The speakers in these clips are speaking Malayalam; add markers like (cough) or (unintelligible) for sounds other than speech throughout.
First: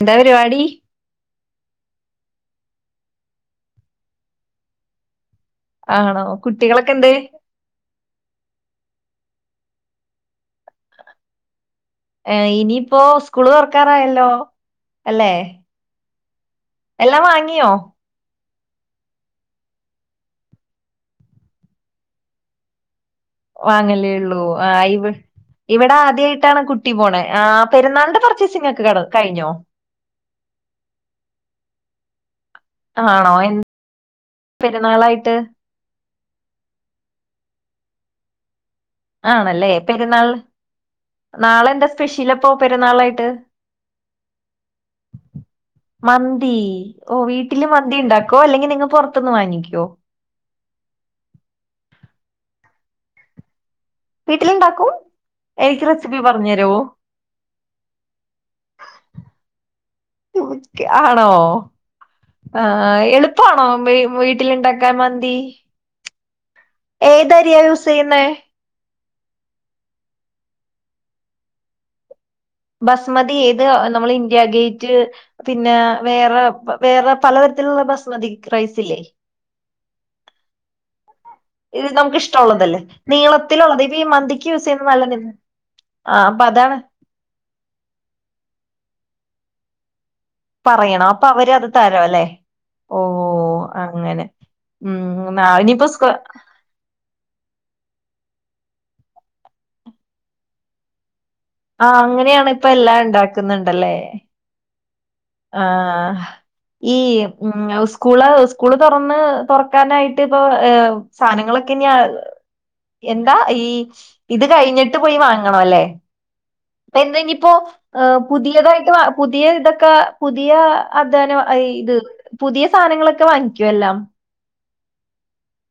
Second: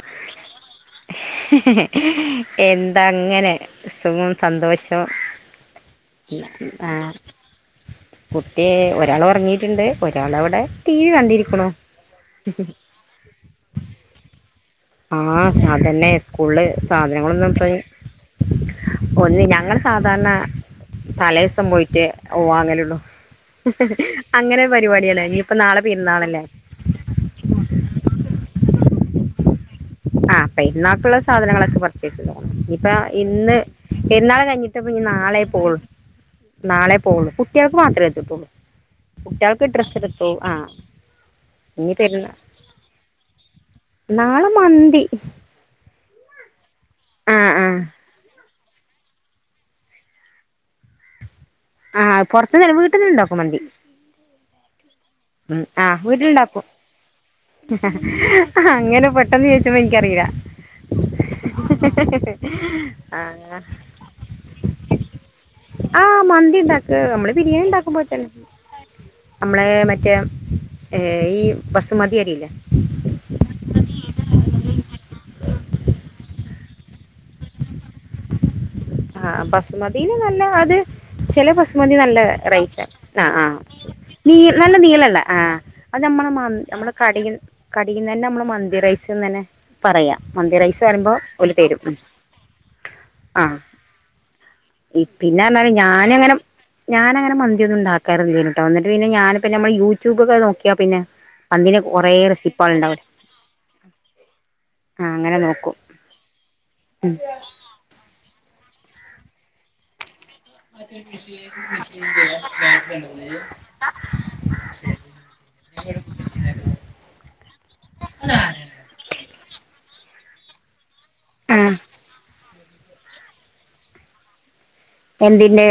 എന്താ പരിപാടി എന്താ അങ്ങനെ സുഖം സന്തോഷവും. ആണോ? ആ കുട്ടികളൊക്കെ എന്ത്? കുട്ടി വൽ ഒരാൾ ഉറങ്ങിയിട്ടുണ്ട് ഒരാള അവിടെ ടീവി കണ്ടിരിക്കണു. ഇനിയിപ്പോ സ്കൂള് തുറക്കാറായല്ലോ ആഹ് സാധനെ സ്കൂളില് എല്ലാം സാധനങ്ങളൊന്ന വാങ്ങിയോ? ഇപ്പയി ഒന്ന് ഞങ്ങൾ സാധാരണ തലേ ദിവസം പോയിട്ട് വാങ്ങലള്ളു വാങ്ങല്ലേയൊള്ളൂ ആ ഇവ് ഇനിയിപ്പോ നാളെ ഇവിടെ പെരുന്നാളല്ലേ ആദ്യായിട്ടാണ് കുട്ടി പോണേ ആ പെരുന്നാളിന്റെ പർച്ചേസിംങ്ങ് ഒ (unintelligible) കഴിഞ്ഞോ ആ പെരുന്നാക്കുള്ള സാധനങ്ങളൊക്കെ പർച്ചേസ് ചെയ്‌തു ഇപ്പ ആണോ? ഇന്ന് എന്താ പെരുന്നാൾ കഴിഞ്ഞിട്ട് ഇപ്പ ഇഞ്ഞ് പെരുന്നാളായിട്ട്? നാളെ പോവൊള്ളു നാളെ പോവൊള്ളൂ കുട്ടിയാൾക്ക് മാത്രേ ഇട്ത്ത്ട്ടൊള്ളൂ ആണല്ലേ പെരുന്നാൾ നാളെന്താ ഇനി സ്പെഷ്യൽ പെരുന്നാ അപ്പോ പെരുന്നാളായിട്ട് ഉഹ (inaudible) മന്തി ഓ വീട്ടിൽ മന്തി ഇണ്ടാക്കോ അല്ലെങ്കി നി (unintelligible) പൊർത്ത്ന്ന് വാങ്ങിക്കോ ആ പൊർത്ത്ന്ന് അല്ല വീട്ടിൽ ഇണ്ടാക്കും മന്തി ട്ട്ൽ ഇണ്ടാക്കും ഉം ആ വീട്ടിൽ ഇണ്ടാക്കും അങ്ങനെ പെട്ടെന്ന് ചോയിച്ചപ്പോ ഇൻക്ക് അറീലാ ആണോ? ആഹ് ആ അങ്ങ എളുപ്പാണോ വീ വീട്ടിലുണ്ടാക്കാൻ മന്തി? ആ മന്തി ഇണ്ടാക്ക മ്മൾ ഏതരിയാ ബിരിയാണി ഇണ്ടാക്കുമ്പോൽ യൂസെയ്യുന്നേ? തന്നെ അമ്മളെ മറ്റ മറ്റേ ഈ എ ബസ്മതി അരിയില്ലെ റ്റ് പിന്നെ വേറെ വേറെ പലതരത്തിലുള്ള ബസ്മതിക്ക് റൈസ് ആ ബസുമതിൽ നല്ല അത് ചെല ഇത് ബസുമന്തി നമുക്ക് നല്ല ഇഷ്ടമുള്ളതല്ലേ റൈസ് ആ ആ നീളത്തിലുള്ളത് ഇപ്പ ഈ നീ മന്തിക്ക് യൂസ് നല്ല ചെയ്യുന്ന നി നീളള്ള ആ അത് ആഹ് നമ്മളെ അപ്പൊ മൻ അതാണ് നമ്മളെ കടി കടന്നെന്നെ നമ്മൾ മന്തി റൈസ് ച്ചും ന്നെന്നെ പറയാ മന്തി റൈസ് പറയണം പറയുമ്പോ അപ്പൊ അവര് ഓല് അത് തരും അല്ലേ ഓ ആണ് പി പിന്നെ പർഞ്ഞാൽ സ്കൂ ഞാൻ അങ്ങനെ ഞാനങ്ങനെ മന്തിയൊന്നും ഇണ്ടാക്കാറില്ലെയ്നു ട്ടോ ഇന്നട്ട് പിന്നെ ഞാൻ ഇപ്പം നമ്മൾ യൂട്യൂബ് ഒക്കെ നോക്കിയാ പിന്നെ മന്തിന് ആ കൊറേ അങ്ങനെയാണ് ഇപ്പ എല്ലാം റെസിപ്പികളുണ്ടാവും ഇണ്ടാക്ക്ന്നുണ്ട് അല്ലേ ആ അങ്ങനെ ആ നോക്കും ഈ ഉം സ്കൂൾ സ് സ്കൂള് തൊറന്ന് തൊറക്കാനായി ട്ട് ഇപ്പോ ഹ് സാനങ്ങളൊക്കെ ഇനി അഹ് എന്താ ഈ ഇത് കഴിഞ്ഞിട്ട് പോയി വാങ്ങണം അല്ലെ ഇപ്പ ഇന്ന് ഇങ്ങ് ഇപ്പോ ഹ് പുതിയതായിട്ട് വാ പുതിയ ഇത് ഒ ക്ക പുതിയ അതെനെ വ ആ ഐയ് ഇത് പുതിയ സാനങ്ങളൊക്കെ വാങ്ങിക്കും എല്ലാം എന്തിന്റെ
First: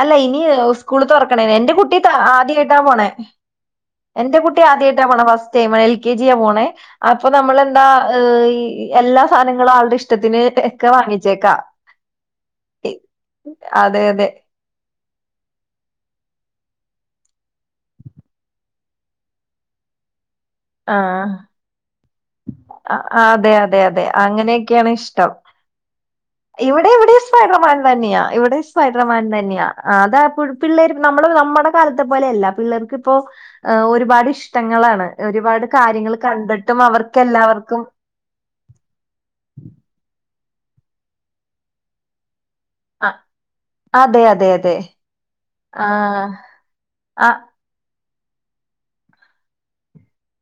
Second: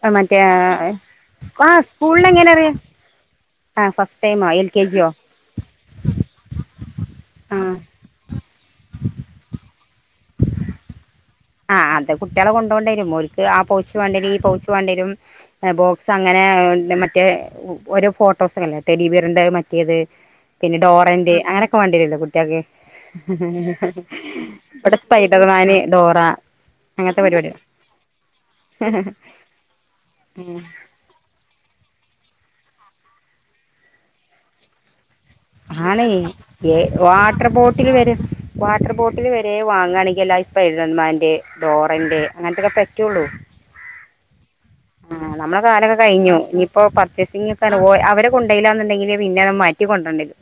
അല്ല മറ്റേ ഇനി ഉസ്കൂൾ തൊറക്ക്ണേനെ ആ എന്റെ കുട്ടിയൊക്കെ സ്കൂളിൽ എങ്ങനെ ആദ്യ അറിയാ ആയിട്ടാ പോണേ ആ ഫസ്റ്റ് എന്റെ ടൈമോ കുട്ടി എൽ കെ ആദ്യ ആയിട്ടാ ജിയോ പോണെ ഫസ്റ്റ് ടൈമ് എൽ കെ ജിയിലാ പോണേ അപ്പൊ നമ്മളെന്താ ആ ഹ് ഈ എല്ലാ സാധനങ്ങളും ആളുടെ ഇഷ്ടത്തിന് എക്കെ വാങ്ങി ആ അത് കുട്ട്യോളെ കൊണ്ടോണ്ട്യേരും ഓൽക്ക് ആ പൗച്ച് അതെ അതെ വാണ്ട്യരും ഈ പൗച്ച് വാണ്ട്യേരും ഏ ബോക്സ് അങ്ങനെ എന്തേ മറ്റ് മറ്റേ ഓരോ ഫോട്ടോസൊക്കല്ലേ ടെഡിബിയറിൻ്റെ മറ്റേത് പിന്നെ ആഹ് ഡോറന്റ് അങ്ങനൊക്കെ വാണിയേരൊല്ലോ കു ഇവിടെ അ- അതെ അതെ അതെ അങ്ങനെയൊക്കെയാണ് ഇഷ്ടം സ്പൈഡർമാന് ഡോറ ഇവിടെ അങ്ങനത്തെ ഇവിടെയും പരിപാടിയ സ്പൈഡർമാൻ തന്നെയാ ഇവിടെയും സ്പൈഡർമാൻ തന്നെയാ അതാ പിള്ളേർ നമ്മള് നമ്മുടെ കാലത്തെ പോലെയല്ല പിള്ളേർക്ക് ഇപ്പോ അ ഒരുപാട് ഇഷ്ടങ്ങളാണ് ഒരുപാട് കാര്യങ്ങൾ കണ്ടിട്ടും അവർ ട്ടർ ബോട്ടില് വരെ വാട്ടർ ബോട്ടില് വരെ വാങ്ങാണെയ് എലൈ സ്പൈഡർമാൻ്റെ ഡോറൻ്റെ അങ്ങനത്തൊക്കെ അ- പറ്റുള്ളൂ അതെ അതെ അതെ ആഹ് നമ്മളെ കാലൊക്കെ ആഹ് കഴിഞ്ഞു ഇഞ്ഞ്പ്പോ ആ പർച്ചേസിംഗ് ഒക്കെ റഞ്ഞ ഓ അവര് കൊണ്ടെയ്ലാന്ന്ണ്ടെങ്കില് പിന്നെ മാറ്റി കൊൻട്ര ണ്ടേരും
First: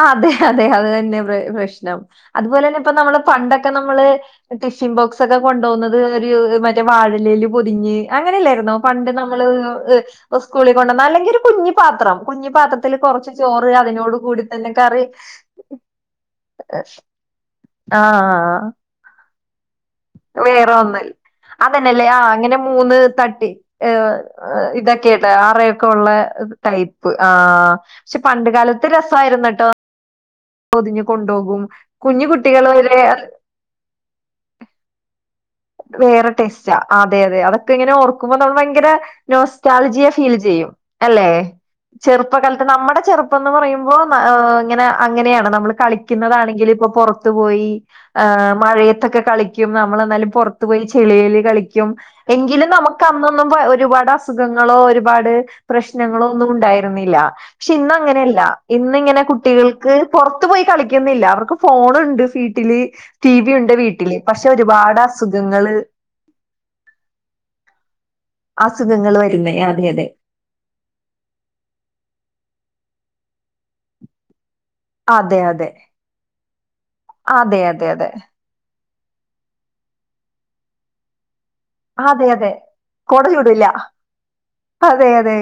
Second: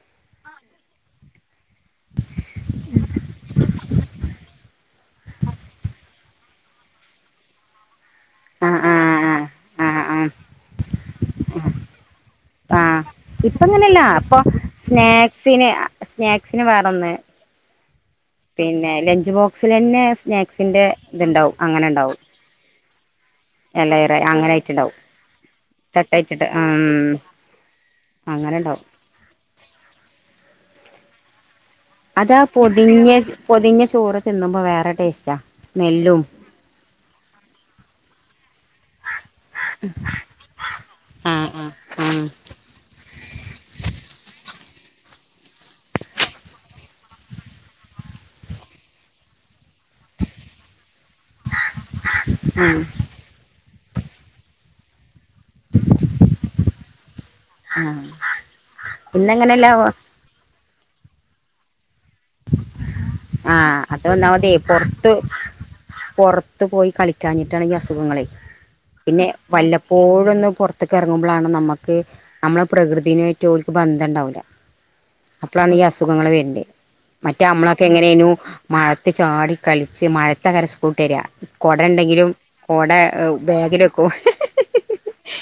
ആ അതെ അതെ അത് തന്നെ പ്രശ്നം അതുപോലെ തന്നെ ഇപ്പ നമ്മള് പണ്ടൊക്കെ നമ്മള് ടിഫിൻ ബോക്സൊക്കെ കൊണ്ടാവുന്നത് ഒരു മറ്റേ വാഴലയില് പൊതിഞ്ഞ് ആ അങ്ങനെല്ലായിരുന്നോ ആ പണ്ട് ആ നമ്മള് ആ ആ ഉസ്കൂളി കൊണ്ടാന്ന് അല്ലെങ്കി ഒര് കുഞ്ഞിപാത്രം കുഞ്ഞി ആ പാത്രത്തില് കൊറച്ച് ഇപ്പ ചോറ് അങ്ങനെയല്ല അതിനോട് ഇപ്പൊ കൂടി തന്നെ കറി സ്നാക്സിന് സ്നാക്സിന് വേറൊന്ന് ആഹ് പിന്നെ ലഞ്ച് ബോക് വേറെ ഒന്ന് അങ്ങനെ അതന്നെല്ലേ ഉണ്ടാവും ആ അങ്ങനെ മൂന്ന് തട്ടി ഏ എലയറ അങ്ങനെയായിട്ടുണ്ടാവും ഇതൊക്കെട്ടോ അറയൊക്കെ ഉള്ള തട്ടായിട്ടിട്ട് ഉം ടൈപ്പ് ആ പക്ഷെ പണ്ട് അങ്ങനെണ്ടാവും കാലത്ത് രസായിരുന്നെ ട്ടോ പൊതിഞ്ഞു കൊണ്ടോകും അതാ പൊതിഞ്ഞ് പൊതിഞ്ഞ ചോറ് തിന്നുമ്പോ വേറെ ടേസ്റ്റാ സ്മെല്ലും വേറെ ടെസ്റ്റാ അതെ അതെ അതൊക്കെ ഇങ്ങനെ ഓർക്കുമ്പോ നമ്മ ഭയങ്കര നോസ്റ്റാൽജിയ ഫീൽ ചെയ്യും അല്ലെ ആഹ് ആഹ് ആഹ് ചെറുപ്പകാലത്ത് നമ്മുടെ ചെറുപ്പംന്ന് പറയുമ്പോ ഓ ഇങ്ങനെ അങ്ങനെയാണ് നമ്മള് കളിക്കുന്നതാണെങ്കില് ഇപ്പൊ പൊറത്ത് പോയി മഴയെത്തൊക്കെ കളിക്കും നമ്മള് പൊറത്ത് പോയി ചെളിയൽ കളിക്കും എങ്കിലും ആഹ് നമുക്ക് അന്നൊന്നും വ ഒരുപാട് അസുഖ ങ്ങളോ ഒരുപാട് പ്രശ്നങ്ങള ഒന്നും ഉണ്ടായിരുന്നില്ല പക്ഷെ ഇന്ന ആഹ് അങ്ങനെയല്ല ഇന്ന് ഇങ്ങനെ ഇന്നങ്ങനെല്ല കുട്ടികൾക്ക് പൊറത്ത് പോയി കളിക്കുന്നില്ല അവർക്ക് ഫോണ് ണ്ട് ഫീട്ടില് ടി വി ഉണ്ട് ആഹ് അത് വീട്ടില് പക്ഷെ ഒന്നാമതേ ഒരുപാട് പൊറത്ത് അസ് പൊറത്ത് പോയി കളിക്കാഞ്ഞിട്ടാണ് ഈ അസുഖങ്ങളെ അസുഖങ്ങൾ പിന്നെ വരുന്നേ അതെ അതെ വല്ലപ്പോഴൊന്ന് പുറത്തക്ക് ഇറങ്ങുമ്പോഴാണ് നമ്മുക്ക് നമ്മളെ പ്ര- പ്രകൃതിനായിട്ട് ഒള്ക്ക് ബേധം ഉണ്ടാവില്ല അതെ അപ്പളാണ് അതെ ഈ അസുഖങ്ങള് വേരുന്നേ മറ്റേ അതെ നമ്മളൊക്കെ അതെ എങ്ങനെയനു മഴത്ത് ചാടി കളിച്ച് മഴതങ്ങരെ സ്കൂട്ട് രിക കുട അതെ അതെ ഉണ്ടെങ്കിലും അതെ കൊട വേഗില വക്കും അതെ അതെ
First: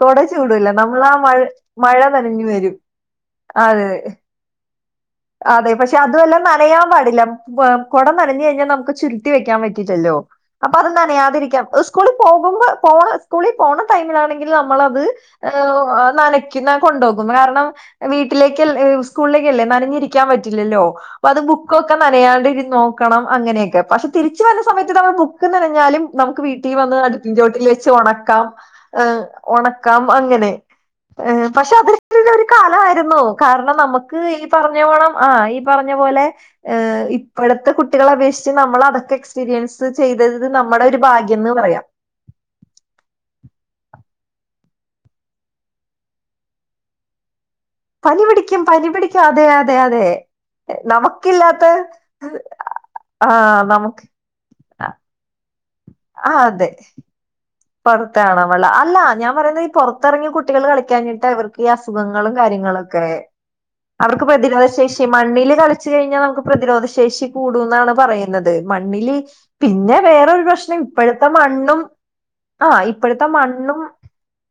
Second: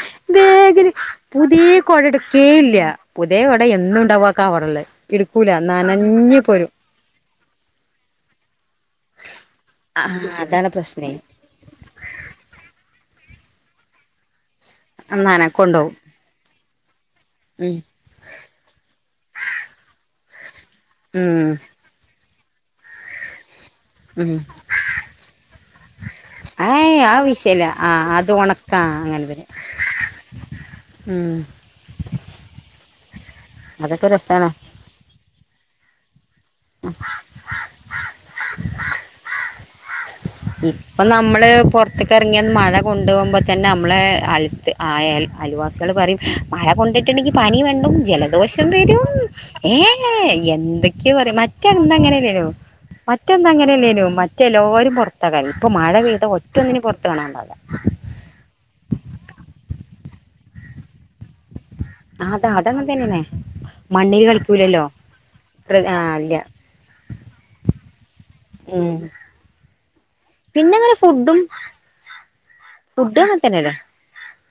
കൊട ചൂടില്ല വേഗിൽ നമ്മൾ ആ മഴ പുതിയ മഴ കൊട എടുക്കേ നനഞ്ഞു വരും ഇല്ല പുതിയ കൊട അതെ എന്നും ഉണ്ടാക്കുവാ കവറിലെ എടുക്കൂല അതെ പക്ഷെ അതുമല്ല നനഞ്ഞ് പോരും നനയാൻ പാടില്ല കുട നഞ്ഞു കഴിഞ്ഞാൽ നമുക്ക് ചുരുറ്റി വെക്കാൻ ആ പറ്റില്ലല്ലോ അതാണ് അപ്പൊ അത് പ്രശ്നേ നനയാതെ ഇരിക്കാം ഈസ്കൂളിൽ പോകുമ്പോ പോ സ്കളി പോണ ടൈമിൽ ആണെങ്കിൽ നമ്മളത് നനക്കൊണ്ടോവും ന്നനക്കിന്നാ ക്കൊണ്ടോകും കാരണം ഉം വീട്ടിലേ കല്ലേ ഏ സ്കൂളിലേ കല്ലേ ന്നനഞ്ഞിരി- കാന് പാറ്റ റ്റില്ലല്ലോ അത് ഉം ബുക്കൊക്കെ ന്നനയാണ്ട് നോക്കണം അങ്ങനെയൊക്കെ പക്ഷെ ഉം തിരിച്ചു വന്ന സമയത്ത് നമ്മ ബുക്ക് ന്നനഞ്ഞാലും നമുക്ക് വീട്ടിൽ വന്ന് ഏയ് ആ അടുപ്പിന് ചോട്ടിൽ വിഷയല്ല വെച്ച് ആ അത് ഉണക്കാം ഒണക്കാ അങ്ങനെ തന്നെ ഓണക്കാം അങ്ങനെ ഉം പക്ഷെ അത് (inaudible) വായിരുന്നു കാരണം അതൊക്കെ നമുക്ക് ഈ രസാണ് പറഞ്ഞോണം ആ ഈ പറ പറഞ്ഞ പോലെ ഏ ഇപ്പോഴത്തെ കുട്ടികളെ അപേക്ഷിച്ച് നമ്മൾ അതൊക്കെ പീരിയൻസ് ഇപ്പം നമ്മള് പോർത്ത്ക്ക് എറങ്ങിയ മഴ കൊണ്ടോകുമ്പോ തന്നെ നമ്മളെ അൽത്ത് അയൽ അയൽവാസിള് പറിം മഴ കൊണ്ട്ട്ട് ണ്ടെങ്കിൽ പനി വണ്ടും പനി പിടിക്കും ജലദോഷം പനി വരും പിടിക്കും അതെ അതെ ഏ അതെ എന്തൊക്കെയാ പറ നമുക്കില്ലാത്ത മറ്റന്തങ്ങനല്ലേലോ ആ മറ്റെന്നു ങ്ങനലലോ നമുക്ക് മറ്റെല്ലാരും പൊറ മഴ പെയ്ത ഒറ്റോന്നിനെ പുറത്ത് കാണാണ്ടാ പോറത്താണുമ്പള്ള അല്ല ഞാൻ പറയുന്നത് ഈ പുറ പുത്തറങ്ങി കുട്ടികൾ കളിക്കാഞ്ഞിട്ടാ ഇവർ ഈ അസുഖങ്ങളും അതാ അതങ്ങനെ കാര്യങ്ങളൊക്കെ തന്നെയാണ് മണ്ണിൽ അവർക്ക് പ്രതിരോധ കളിക്കൂലല്ലോ ശേഷി മണ്ണില് പ്ര- കളിച്ചു ആ കഴിഞ്ഞാൽ ഇല്ല നമുക്ക് പ്രതിരോധ ശേഷി കൂടും എന്നാണ് പറയുന്നത് ഉം മണ്ണില് പിന്നെ വേറൊരു പിന്നെ പ്രശ്നം അങ്ങനെ ഇപ്പോഴത്തെ ഫുഡും മണ്ണും ആ ഫുഡ് ഇപ്പോഴത്തെ അങ്ങനെ തന്നെയല്ലേ മണ്ണും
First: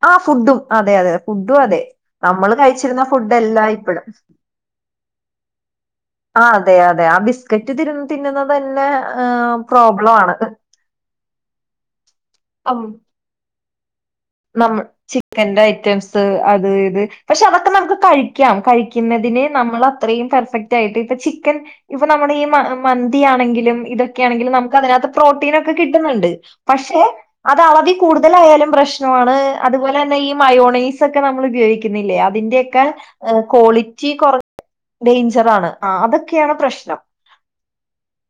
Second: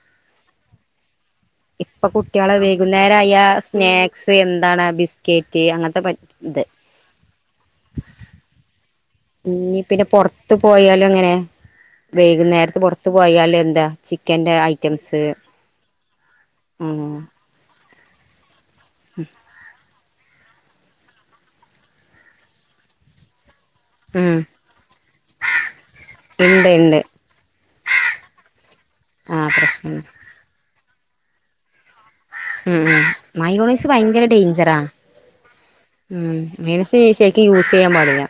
ആ ഫുഡും അതെ അതെ ഫുഡും അതെ ഇപ്പൊ നമ്മൾ കുട്ടികളെ കഴിച്ചിരുന്ന വൈകുന്നേരമായ ഫുഡല്ലാ ഇപ്പയ് സ്നാക്സ് എന്താണ് ബിസ്ക്കറ്റ് അങ്ങനത്തെ പ- ആ ഇത് അതെ അതെ ആ ബിസ്കറ്റ് തിരു തിന്നുന്നത് തന്നെ ഇനി പിന്നെ പ്രോബ്ലം ആണ് പുറത്ത് പോയാലും അങ്ങനെ വൈകുന്നേ അം, പുറത്ത് പോയാല് യ ചി നമ്മ ചിക്കന്റെ ഐറ്റംസ് അത് ഉം ഇത് പക്ഷെ അതൊക്കെ നമുക്ക് കഴിക്കാം കഴിക്കുന്നതിന് നമ്മളെ അത്രയും പെർഫെക്റ്റ് ആയിട്ട് ഇപ്പ ചിക്കൻ ഇപ്പൊ നമ്മുടെ ഈ മന്തി ആണെങ്കിലും ഉം ഇതൊക്കെയാണെങ്കിലും നമുക്ക് അതിനകത്ത് പ്രോട്ടീനൊക്കെ കിട്ടുന്നുണ്ട് ഇണ്ട് പക്ഷെ ഇണ്ട് അത് അളവി കൂടുതലായാലും പ്രശ് ആ പ്രശ്നണ്ട് അതുപോലെന്നെ ഈ മയോ ഒണൈസ് ഒക്കെ നമ്മള് ഉപയോഗി ഉ ഉ മയോനൈസ് ഭയങ്കര കുറ ഡേഞ്ചറാ ഡേഞ്ചറാണ് ആ ഉ അതൊക്കെയാണ് യൂസ് പ്രശ്നം ചെയ്യാൻ പാടില്ല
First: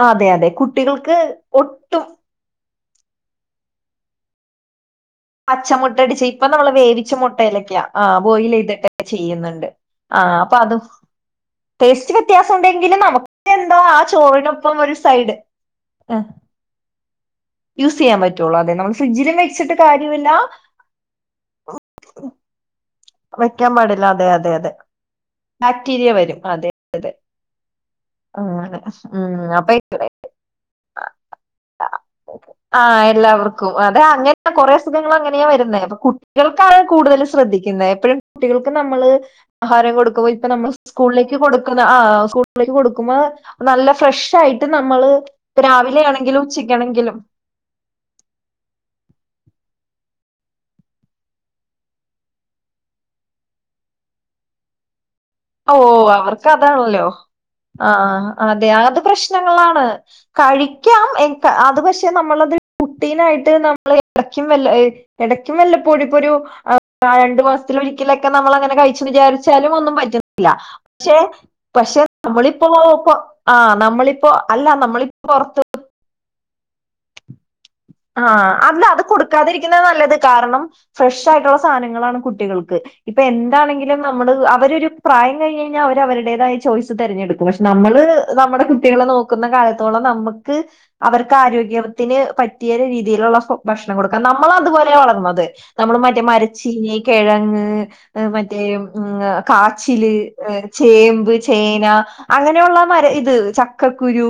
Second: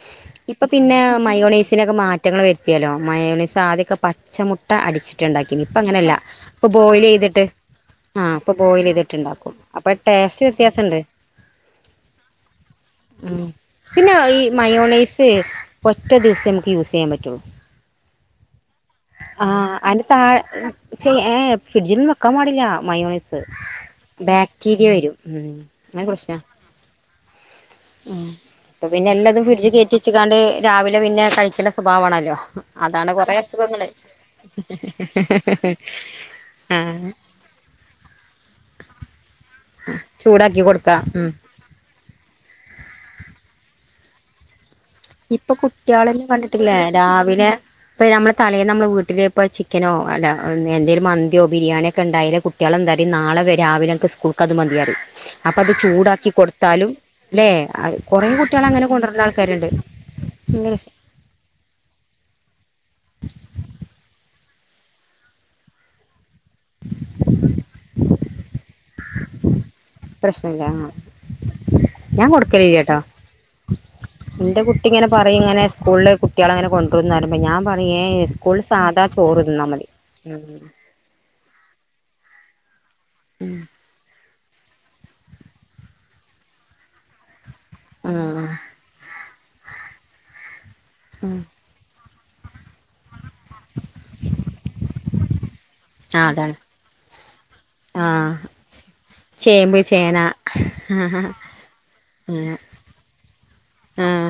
ആ, അതെ അതെ ഇപ്പൊ പിന്നെ കുട്ടികൾക്ക് മയോണസിനൊക്കെ ഒട്ടും മാറ്റങ്ങൾ വരുത്തിയല്ലോ മയോണീസ് ആദ്യ ക്ക പച്ചമുട്ട അടിച്ച് പച്ചമുട്ട അടിച്ച ഇപ്പൊ നമ്മളള് വേവിച്ച ചെയ്തിട്ട് മുട്ടലൊക്കാ ആ ഇപ്പൊ ബോയിൽ ബോയിലെയ്തിട്ട് ചെയ്തിട്ടുണ്ടാക്കും ചെയ്യ്ന്ന്‌ണ്ട് അപ്പൊ ആ ടേസ്റ്റ് അപ്പൊ അതും വ്യത്യാസണ്ട് ടേസ്റ്റ് വ്യത്യാസ ഉണ്ടെങ്കും ഉം നമുക്ക് എന്തോ ആ പിന്നെ ഈ ചോറിനൊപ്പം ഒരു സൈഡ് ചെയ്യാൻപറ്റോ യൂസ് ചെയ്യാൻ പറ്റുള്ളൂ അതെ നമ്മൾ ഫ്രിഡ്ജിലും ആ വെച്ചിട്ട് അതിന്റെ കാര്യമില്ല താഴെ ഏ ഫ്രിഡ്ജിൽന്നും വെക്കാൻ പാടില്ല മയോണിസ് വെക്കാൻ പാടില്ല അതെ അതെ അതെ ബാക്ടീരിയ വരും ഉ അങ്ങെ ബാക്ടീരിയ വരും പ്രശ്നംശ അതെ ഉ അങ്ങനെ അപ്പൊ പിന്നെ ഉം എല്ലാതും ഫ്രിഡ്ജ് അപ്പൊ കയറ്റി വെച്ചക്കാണ്ട് രാവിലെ പിന്നെ കഴിക്കണ്ട സ്വഭാവമാണല്ലോ ആ അതാണ് കൊറെേ എല്ലാവർക്കും അസുഖങ്ങള് അതെ അങ്ങനെ കുറെ അസുഖങ്ങൾ അങ്ങനെയാ വരുന്നത് അപ്പൊ കുട്ടികൾക്കാണ് ആ കൂടുതൽ ശ്രദ്ധിക്കുന്നത് എപ്പോഴും കുട്ടികൾക്ക് നമ്മള് ആഹാരം കൊടുക്കുമ്പോ ഇപ്പൊ ചൂടാക്കി നമ്മൾ കൊടുക്കാ ഉം സ്കൂളിലേക്ക് കൊടുക്കുന്ന ആ സ്കൂളിലേക്ക് കൊടുക്കുമ്പോ നല്ല ഫ്രഷ് ആയിട്ട് നമ്മള് ഇപ്പൊ രാവിലെ കുട്ടികളൊന്നും ആണെങ്കിലും കണ്ടിട്ടില്ലേ ഉച്ചയ്ക്കാണെങ്കിലും രാവിലെ ഇപ്പ നമ്മള് തലെ നമ്മെ വീട്ടില് ഇപ്പോൾ ചിക്കനോ അല്ല എന്തെങ്കലും മന്തിയോ ബിരിയാണിയൊക്കെ ഉണ്ടായാലൽ കുട്ടികളെന്താ പറും നാളെ രാവിലെ എനിക്ക് സ്കൂൾക്ക് അത് മതി പറിമം അപ്പൊ അത് ഓ ചൂടാക്കി അവർക്ക് കൊടുത്താലും അതാണല്ലോ അല്ലെ കുറെേ കുട്ടികൾ അങ്ങനെ കൊണ്ടുവരണ്ട ആൾക്കാരുണ്ട് കഴിക്ക അത് പക്ഷെ നമ്മളത് പ്രോട്ടീനായിട്ട് നമ്മ ക്കും വല്ലപ്പോഴും ഇടക്കും വല്ലപ്പോഴു ഒരു (unintelligible) ആ രണ്ടു മാസത്തിൽ ഒരിക്കല ക്കെ നമ്മളങ്ങനെ കഴിച്ചു വിചരിച്ചാലും ഒന്നും ല്ല പ്രശ്നല്ല ആ പക്ഷെ പക്ഷെ ഞാൻ നമ്മളിപ്പോ കൊടുക്കലില്ലട്ടോ ഇപ്പ ആ നമ്മളിപ്പോ അല്ല നമ്മളിപ്പോ പുറത്ത് കുട്ടിള് അങ്ങനെ കൊണ്ടരുംന്ന് പറയുഞാൻപറ ആഹ അല്ല അത് കൊടുക്കാതിരിക്കുന്നത് മതി നല്ലത് കാരണം ഉം ഫ്രഷ ആയിട്ടുള്ള സാധങ്ങളാണ് കുട്ടികൾക്ക് ഇപ്പൊ എന്താണെങ്കിലും നമ്മടത് അവരൊരു പ്രായം കഴിഞ് കഴിഞ്ഞാൽ അവരുടേതായ ചോയ്സ് തെരഞ്ഞെടുക്കും പക്ഷെ നമ്മള് ആ നമ്മുടെ കുട്ടികളെ നോക്ക കുന്ന കാലത്തോളം നമുക്ക് അവർക്ക് ആരോഗ്യ ത്തിന് പറ്റ ഈയൊരു രീതിയിലുള്ള ഭക്ഷണം കൊടുക്കാ നമ്മൾ അതുപോലെ വളർന്നത് നമ്മൾ മറ്റേ ആ അതാണ് മരച്ചീനി കിഴങ്ങ് ആ മറ്റേ ഉം ചേമ്പ് കാച്ചില് ചേന ചേമ്പ് ചേന അങ്ങനെ അങ്ങനെയുള്ള മര ഇത് ആ ചക്കക്കുരു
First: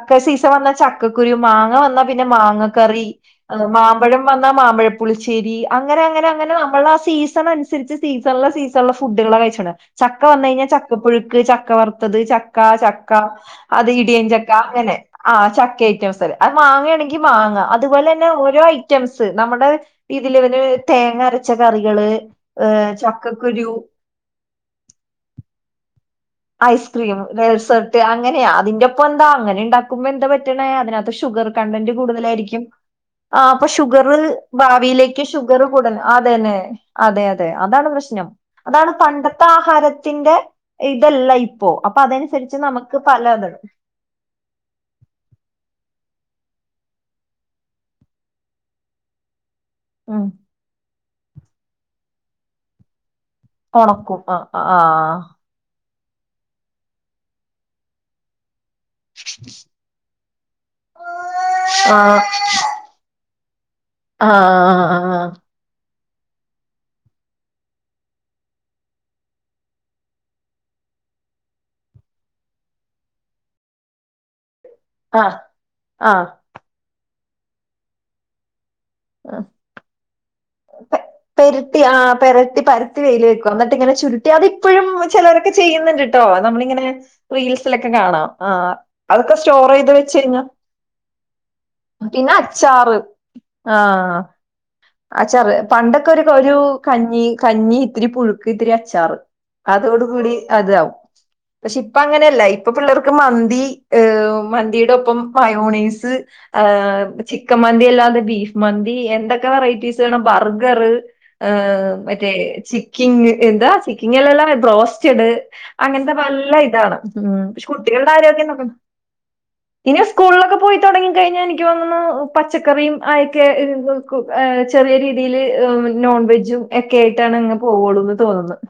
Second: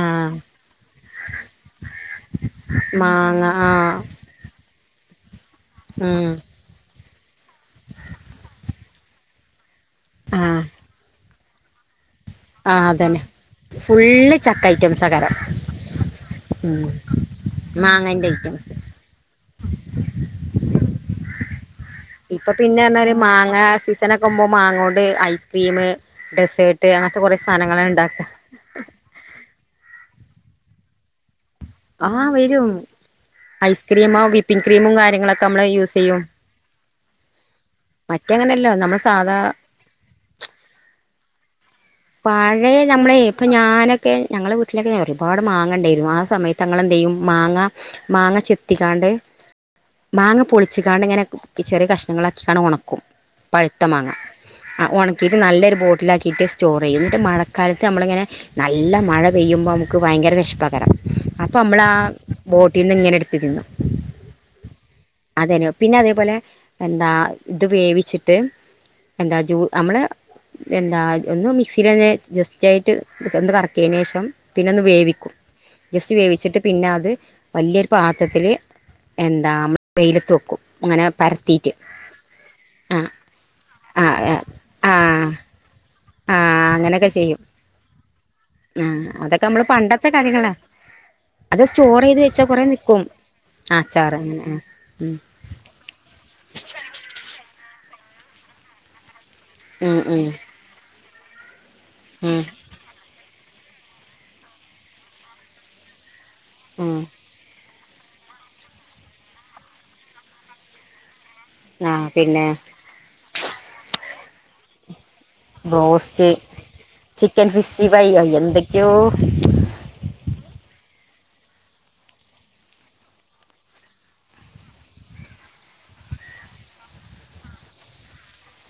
ആ സീസൺ വന്നാ ചക്കക്കുരു മാങ്ങ വന്നാൽ പിന്നെ മാങ്ങക്കറി മാങ്ങ ആ മാമ്പഴം വന്നാ മാമ്പഴ പുളിശ്ശേരി ശരി അങ്ങനെ അങ്ങനെ ഉം അങ്ങനെ നമ്മള സീസൺ അനുസരിച്ച് സീസണില സീസണില ഫുഡുകളാ കഴിച്ചോണ ചക്ക ആ വന്ന് കഴിഞ്ഞാൽ ചക്കപ്പുഴുക്ക് ചക്കവർ ചക്ക ആ ചക്ക അതന്നെ അത് ഫുള്ള് ഇടിയൻചക്ക ചക്ക അങ്ങനെ ഐറ്റംസാകാരം ആ ചക്ക ഐറ്റംസ് അത് ഉം മാങ്ങയാണെങ്കി മാങ്ങ അത്പോലെ തന്നെ ഓരോ ഐറ്റംസ് നമ്മ ഇതിൽ തേങ്ങ അരച്ച കറികള് ഇപ്പൊ പിന്നെ എന്നാല് മാങ്ങ ചക്കക്കുരു സീസണ ഒക്കെയാമ്പോ മാങ്ങ കൊണ്ട് ഐസ്ക്രീം ഡെസേർട്ട് ഐസ്ക്രീം അങ്ങനത്തെ കുറേ സാധനങ്ങളാണ് ഡെസേർട്ട് ഉണ്ടാക്കുക അങ്ങനെയാ അതിന്റെപ്പൊ എന്താ അങ്ങനെ ഉണ്ടാക്കുമ്പോ എന്താ പറ്റ അതിനകത്ത് ഷുഗർ കണ്ടൻറ് ആഹ് കൂടുതലായിരിക്കും വരും ആ അപ്പ ഷുഗറ് ഐസ്ക്രീമോ വിപ്പിംഗ് ക്രീമും ഭാവിയിലേക്ക് കാര്യങ്ങളൊക്കെ നമ്മള് ഷുഗറ് യൂസ് ചെയ്യും കൂടുതലായിരിക്കും അതന്നെ അതാണ് പ്രശ്നം മറ്റങ്ങനെയല്ലോ അതാണ് നമ്മൾ സാധാ പണ്ടത്തെ ആഹാരത്തിന്റെ ല്ലൈ പഴയ നമ്മളെ ഇപ്പൊ ഞാനൊക്കെ ഞങ്ങളെ വീട്ടിലൊക്കെ ഒരുപാട് മാങ്ങേണ്ടായിരുന്നു സമയത്ത്ങ്ങളെന്ത് ചെയ്യും മാങ്ങ മാങ്ങ ചെത്തിക്കാണ്ട് ഉം മാങ്ങ പൊളിച്ച് കാണ്ട ഇങ്ങനെ ചെറിയ കഷ്ണങ്ങളാക്കിക്കാണ് ഉണക്കും പഴുത്ത മാങ്ങ ഉണക്കും ആ ആ ഉണക്കിയിട്ട് നല്ലൊരു ബോട്ട ലാക്കിട്ടസ് ചോറ് എന്നിട്ട് മഴക്കാലത്ത് നമ്മളങ്ങനെ നല്ല മഴ പെയ്യുമ്പോൾ നമുക്ക് ഭയങ്കര പഷ്പത്ത് അപ്പൊ നമ്മൾ ആ ബോട്ടിൽന്ന് ഇങ്ങനെ എടുത്ത്തിന്നു ആ ആ അത പിന്നെ അത അതുപോലെ എന്താ ഇത് വേവിച്ചിട്ട് എന്താ ജൂ നമ്മള് എന്താ ഒന്ന് മിക്സിൽ തന്നെ ജസ്റ്റ് ആയിട്ട് ഒന്ന് കറക്കിയതിന് ശേഷം പിന്നെ ഒന്ന് ആ വേവിക്കും ആ ജസ്റ്റ് വേവിച്ചിട്ട് പിന്നെ അത് വലിയൊരു പാത്രത്തില് ആ എന്താ മ്മ വെയില ത്ത്ക്കും പെരട്ടി ആ പെരട്ടി ആ പരത്തി വെൽ വെക്കും എന്നിട്ട് ഇങ്ങനെ ആ ചുരുട്ടി അതിപ്പോഴും ആ ചിലരൊക്കെ ചെയ്യും കേട്ടോ ആ നമ്മളി ഇങ്ങനെ അങ്ങനെയൊക്കെ ചെയ്യും റീൽസിലൊക്കെ കാണാം ആ അതൊക്കെ നമ്മൾ സ്റ്റോർ ചെയ്ത് പണ്ടത്തെ വെച്ച കഴിഞ്ഞാ കാര്യങ്ങളാ അത് സ്റ്റോർ ചെയ്ത് പിന്നെ വെച്ചാൽ കുറേ അച്ചാറ് നിൽക്കും അച്ചാർ ആഹ അങ്ങനെ ആ ഉം അ ചാറ്പണ്ടൊക്കെ ഒരു ഒരു കഞ്ഞി കഞ്ഞി ഇനി പുഴുക്ക് ഇത്തിരി അച്ചാറ് ഉം അതോട ഉം കൂടി അതാവും പക്ഷെ ഇപ്പ അങ്ങനെയല്ല ഉം ഇപ്പ പിള്ളർക്ക് മന്തി ഹ മന്തിയുടെ ഒപ്പം വയോണീസ് ആ് ഉം ചിക്ക മ മന്തി അല്ലാതെ ബീഫ് മന്തി എന്തൊക്കെ വെറൈറ്റീസ് (unintelligible) ബർഗർ ഹ് ആ മറ്റേ പിന്നെ ചിക്കിങ് എന്താ ഇങ്ങനെള്ള ബ്രോസ് ഡ് അങ്ങനത്തെ ബ്രോസ്റ്റ് നല്ല ഇതാണ് ചിക്കൻ പക്ഷേ സിക്സ്റ്റി കുട്ടികളുടെ ഫൈവ് ആരോഗ്യം നമ് എന്തൊക്കെയോ ഇനി സ്കൂളിലൊ പോയി തുടങ്ങി കഴിഞ്ഞഎനിക്ക് തോന്നണു പച്ചക്കറും ആയൊക്കെ ചെറിയ രീതിൽ നോൺ വെജും ഒക്കെ ആയിട്ടാണ് അങ്ങ് പോവുള്ളൂന്ന് തോന്നുന്നത്